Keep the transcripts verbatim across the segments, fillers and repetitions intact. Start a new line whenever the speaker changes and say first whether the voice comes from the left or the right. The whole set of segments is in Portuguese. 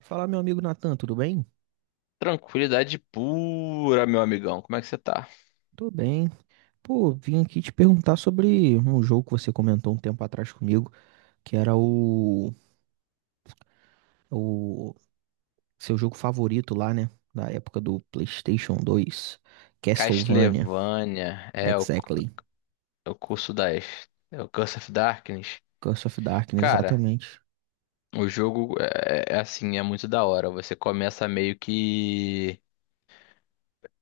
right: Fala, meu amigo Natan, tudo bem?
left: Tranquilidade pura, meu amigão. Como é que você tá?
right: Tô bem. Pô, vim aqui te perguntar sobre um jogo que você comentou um tempo atrás comigo, que era o, o seu jogo favorito lá, né? Da época do PlayStation dois, Castlevania,
left: Castlevania é o, cu-
right: exactly.
left: é o curso das. É o Curse of Darkness.
right: Curse of Darkness,
left: Cara,
right: exatamente.
left: o jogo é, é assim, é muito da hora. Você começa meio que.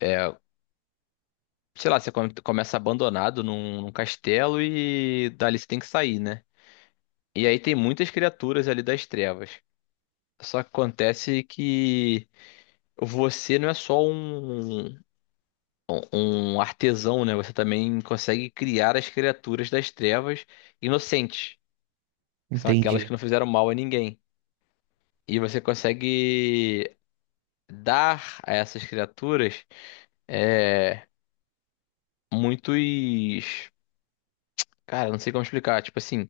left: É, sei lá, você come- começa abandonado num, num castelo e dali você tem que sair, né? E aí tem muitas criaturas ali das trevas. Só que acontece que você não é só um. um um artesão, né? Você também consegue criar as criaturas das trevas inocentes, que são aquelas
right: Entendi.
left: que não fizeram mal a ninguém. E você consegue dar a essas criaturas é, muitos. Cara, não sei como explicar. Tipo assim,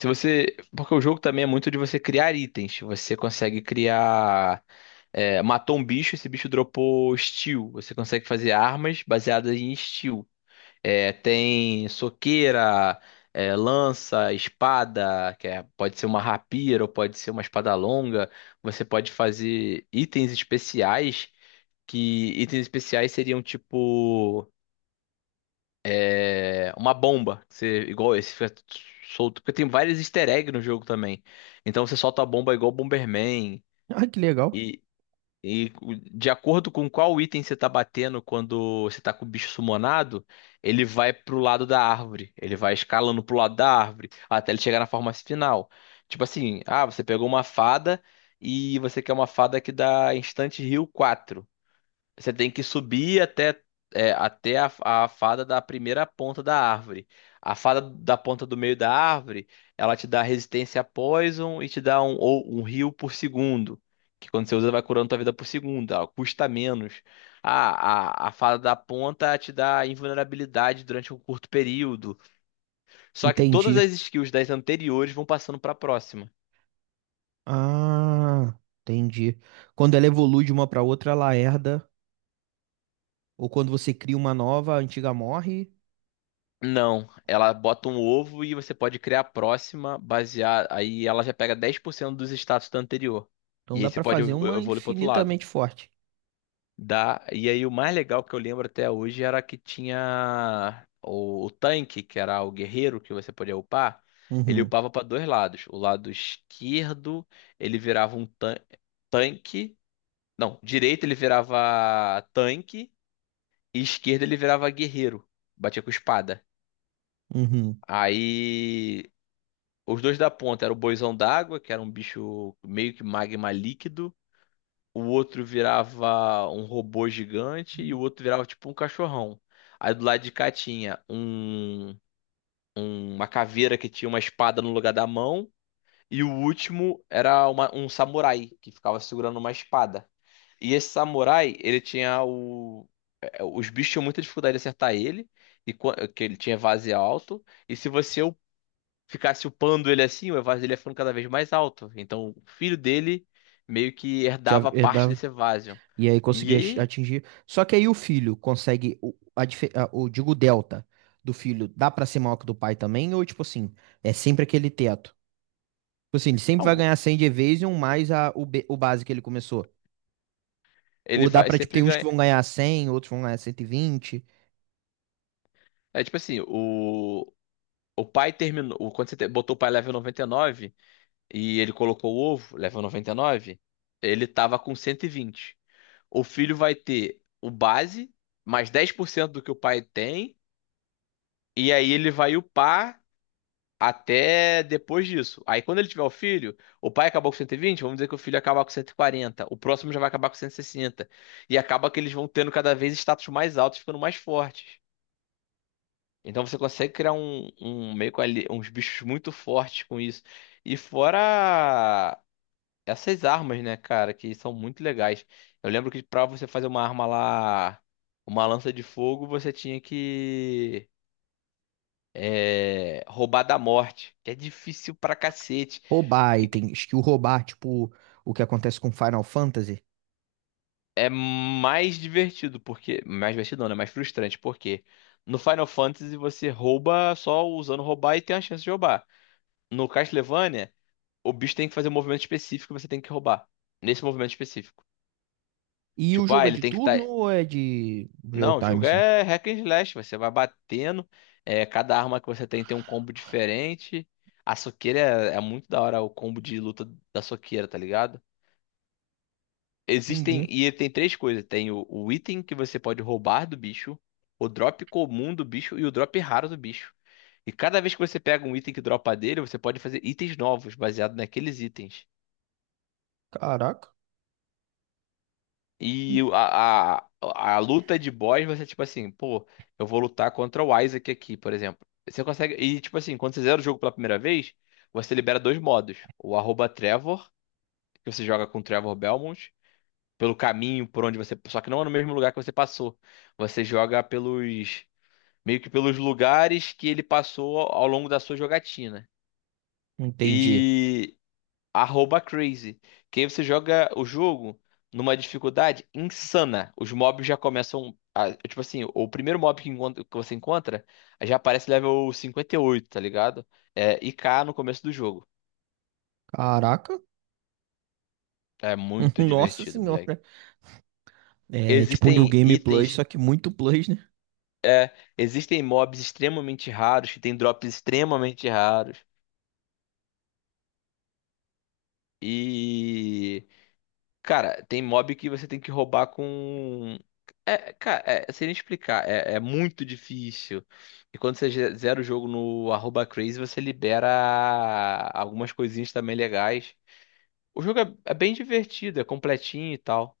left: se você. Porque o jogo também é muito de você criar itens. Você consegue criar. é, matou um bicho, esse bicho dropou steel. Você consegue fazer armas baseadas em steel. É, tem soqueira, é, lança, espada, que é- pode ser uma rapira ou pode ser uma espada longa. Você pode fazer itens especiais, que itens especiais seriam tipo é, uma bomba. Que você, igual esse fica solto, porque tem vários easter eggs no jogo também. Então você solta a bomba igual Bomberman.
right: Ah, que legal.
left: E de acordo com qual item você tá batendo quando você tá com o bicho sumonado, ele vai pro lado da árvore. Ele vai escalando pro lado da árvore até ele chegar na forma final. Tipo assim, ah, você pegou uma fada e você quer uma fada que dá instante heal quatro. Você tem que subir até, é, até a, a fada da primeira ponta da árvore. A fada da ponta do meio da árvore, ela te dá resistência a poison e te dá um, ou um heal por segundo. Que quando você usa, vai curando tua vida por segundo. Ela custa menos. A, a, a fada da ponta te dá invulnerabilidade durante um curto período. Só que todas
right: Entendi.
left: as skills das anteriores vão passando para a próxima.
right: Ah, entendi. Quando ela evolui de uma pra outra, ela herda, ou quando você cria uma nova, a antiga morre.
left: Não, ela bota um ovo e você pode criar a próxima, basear. Aí ela já pega dez por cento dos status da anterior.
right: Então
left: E aí
right: dá
left: você
right: pra
left: pode
right: fazer
left: evo-
right: uma
left: evoluir pro outro lado.
right: infinitamente forte.
left: Dá. E aí o mais legal que eu lembro até hoje era que tinha o, o tanque, que era o guerreiro que você podia upar. Ele
right: Uhum,
left: upava para dois lados. O lado esquerdo ele virava um tan- tanque. Não, direito ele virava tanque e esquerdo ele virava guerreiro. Batia com espada.
right: uhum.
left: Aí os dois da ponta era o boizão d'água, que era um bicho meio que magma líquido. O outro virava um robô gigante e o outro virava tipo um cachorrão. Aí do lado de cá tinha um, um- uma caveira que tinha uma espada no lugar da mão. E o último era uma- um samurai que ficava segurando uma espada. E esse samurai, ele tinha o. eh, Os bichos tinham muita dificuldade de acertar ele, e quan- que ele tinha vase alto. E se você ficasse upando ele assim, o Evasor dele ia ficando cada vez mais alto. Então, o filho dele meio que
right: Já
left: herdava parte
right: herdava.
left: desse Evasion.
right: E aí
left: E
right: conseguia ach-
left: aí,
right: atingir. Só que aí o filho consegue. O, a, dife- a- o, digo, o delta do filho dá pra ser maior que o do pai também? Ou, tipo assim, é sempre aquele teto? Tipo assim, ele sempre vai
left: não,
right: ganhar cem de Evasion mais a, o, be- o base que ele começou. Ou
left: ele
right: dá
left: vai
right: pra, tipo, tem
left: sempre
right: uns que
left: ganhar.
right: vão ganhar cem, outros vão ganhar cento e vinte.
left: É tipo assim, o, o pai terminou. o- Quando você te- botou o pai level noventa e nove e ele colocou o ovo, level noventa e nove ele tava com cento e vinte. O filho vai ter o base, mais dez por cento do que o pai tem. E aí ele vai upar até depois disso. Aí quando ele tiver o filho, o pai acabou com cento e vinte, vamos dizer que o filho acaba com cento e quarenta, o próximo já vai acabar com cento e sessenta. E sessenta. E acaba que eles vão tendo cada vez status mais altos, ficando mais fortes. Então você consegue criar um, um, meio com ali, uns bichos muito fortes com isso. E fora essas armas, né, cara, que são muito legais. Eu lembro que pra você fazer uma arma lá, uma lança de fogo, você tinha que é, roubar da morte, que é difícil pra cacete.
right: Roubar, e
left: E que-
right: tem skill roubar, tipo, o que acontece com Final Fantasy.
left: É mais divertido, porque. Mais divertido não, né? Mais frustrante, porque no Final Fantasy você rouba só usando roubar e tem a chance de roubar. No Castlevania, o bicho tem que fazer um movimento específico e você tem que roubar. Nesse movimento específico.
right: E o
left: Tipo, ah,
right: jogo é
left: ele
right: de
left: tem que
right: turno
left: estar.
right: ou é de real
left: Não, o
right: time,
left: jogo
right: assim?
left: é hack and slash, você vai batendo. É, cada arma que você tem tem um combo diferente. A soqueira é, é muito da hora o combo de luta da soqueira, tá ligado? Existem,
right: Entendi.
left: e tem três coisas: tem o, o item que você pode roubar do bicho, o drop comum do bicho e o drop raro do bicho. E cada vez que você pega um item que dropa dele, você pode fazer itens novos, baseado naqueles itens.
right: Caraca.
left: E o- a, a, a luta de boss, você, tipo assim, pô, eu vou lutar contra o Isaac aqui, por exemplo. Você consegue. E, tipo assim, quando você zera o jogo pela primeira vez, você libera dois modos: o arroba Trevor, que você joga com o Trevor Belmont. Pelo caminho por onde você. Só que não é no mesmo lugar que você passou. Você joga pelos. Meio que pelos lugares que ele passou ao ao longo da sua jogatina.
right: Entendi.
left: E. Arroba Crazy. Que aí você joga o jogo numa dificuldade insana. Os mobs já começam. A- tipo assim, o primeiro mob que, encontra- que você encontra já aparece level cinquenta e oito, tá ligado? É, I k no começo do jogo.
right: Caraca.
left: É muito
right: Nossa
left: divertido, moleque.
right: senhora. É tipo New
left: Existem
right: Game Plus,
left: itens.
right: só que muito Plus, né?
left: Existem mobs extremamente raros, que tem drops extremamente raros. E, cara, tem mob que você tem que roubar com. É, cara, é, sem explicar, é, é muito difícil. E quando você ze- zera o jogo no arroba crazy, você libera algumas coisinhas também legais. O jogo é, é bem divertido, é completinho e tal.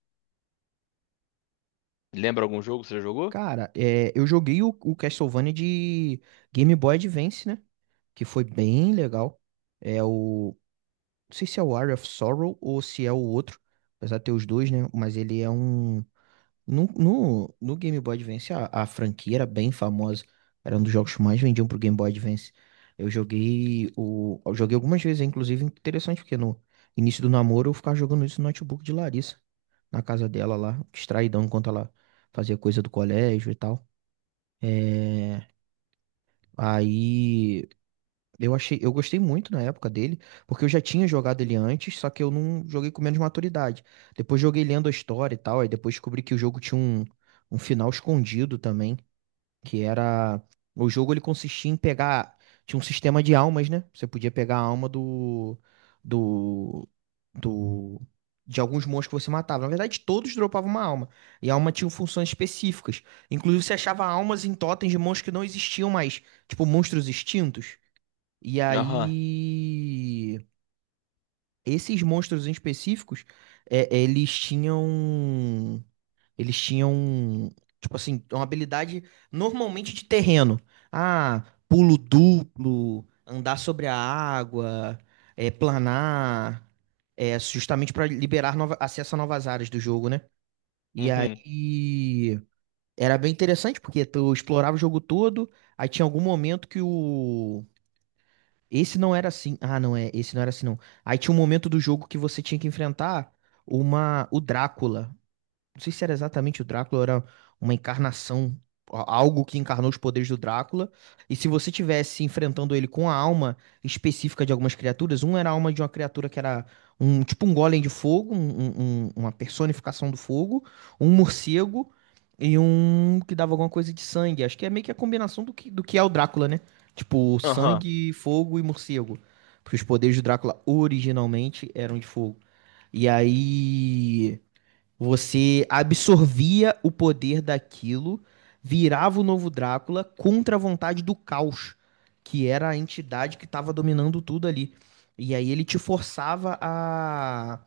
left: Lembra algum jogo que você já jogou?
right: Cara, é, eu joguei o, o Castlevania de Game Boy Advance, né? Que foi bem legal. É o. Não sei se é o Area of Sorrow ou se é o outro. Apesar de ter os dois, né? Mas ele é um. No, no, no Game Boy Advance, a, a franquia era bem famosa. Era um dos jogos que mais vendiam pro Game Boy Advance. Eu joguei o. Eu joguei algumas vezes, é, inclusive, interessante, porque no início do namoro eu ficava jogando isso no notebook de Larissa, na casa dela lá, distraidão enquanto ela fazia coisa do colégio e tal. É, aí eu achei, eu gostei muito na época dele, porque eu já tinha jogado ele antes, só que eu não joguei com menos maturidade. Depois joguei lendo a história e tal, aí depois descobri que o jogo tinha um, um final escondido também, que era o jogo. Ele consistia em pegar. Tinha um sistema de almas, né? Você podia pegar a alma do do do de alguns monstros que você matava. Na verdade, todos dropavam uma alma. E a alma tinha funções específicas. Inclusive, você achava almas em totens de monstros que não existiam mais, tipo monstros extintos. E
left: Aham,
right: aí esses monstros em específicos, é, eles tinham eles tinham, tipo assim, uma habilidade normalmente de terreno. Ah, pulo duplo, andar sobre a água, é, planar, é, justamente para liberar nova- acesso a novas áreas do jogo, né? E
left: uhum,
right: aí era bem interessante porque tu explorava o jogo todo, aí tinha algum momento que o esse não era assim. Ah, não é, esse não era assim não. Aí tinha um momento do jogo que você tinha que enfrentar uma o Drácula. Não sei se era exatamente o Drácula, ou era uma encarnação, a- algo que encarnou os poderes do Drácula. E se você tivesse enfrentando ele com a alma específica de algumas criaturas, um era a alma de uma criatura que era um tipo um golem de fogo, um- um- um- uma personificação do fogo, um morcego, e um que dava alguma coisa de sangue. Acho que é meio que a combinação do que, do que é o Drácula, né? Tipo,
left: aham,
right: sangue, fogo e morcego. Porque os poderes do Drácula originalmente eram de fogo. E aí você absorvia o poder daquilo, virava o novo Drácula contra a vontade do caos, que era a entidade que estava dominando tudo ali. E aí ele te forçava a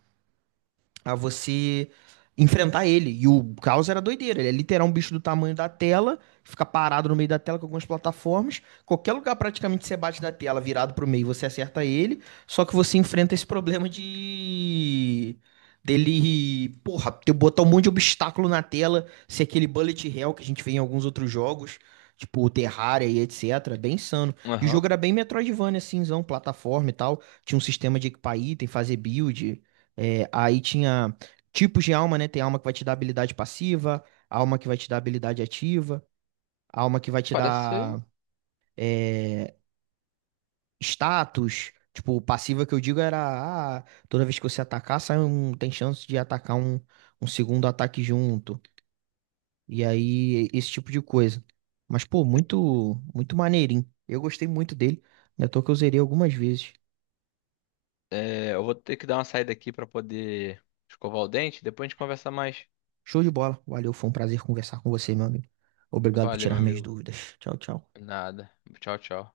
right: a você enfrentar ele. E o caos era doideira. Ele é literal um bicho do tamanho da tela, fica parado no meio da tela com algumas plataformas. Qualquer lugar praticamente você bate da tela, virado pro meio, você acerta ele. Só que você enfrenta esse problema de. Dele, porra, ter botar um monte de obstáculo na tela, ser aquele bullet hell que a gente vê em alguns outros jogos, tipo o Terraria e etcétera. Bem insano. E o
left: aham.
right: jogo era bem Metroidvania, cinzão, plataforma e tal. Tinha um sistema de equipar item, fazer build. É, aí tinha tipos de alma, né? Tem alma que vai te dar habilidade passiva, alma que vai te dar habilidade ativa, alma que vai te
left: Parece.
right: dar é, status. Tipo, passiva que eu digo era, ah, toda vez que você atacar, sai um, tem chance de atacar um, um segundo ataque junto. E aí, esse tipo de coisa. Mas, pô, muito, muito maneirinho. Eu gostei muito dele. Ainda tô que eu zerei algumas vezes.
left: É, eu vou ter que dar uma saída aqui pra poder escovar o dente. Depois a gente conversa mais.
right: Show de bola. Valeu, foi um prazer conversar com você, meu amigo. Obrigado por
left: Valeu, meu
right: tirar minhas
left: amigo.
right: dúvidas. Tchau, tchau.
left: Nada. Tchau, tchau.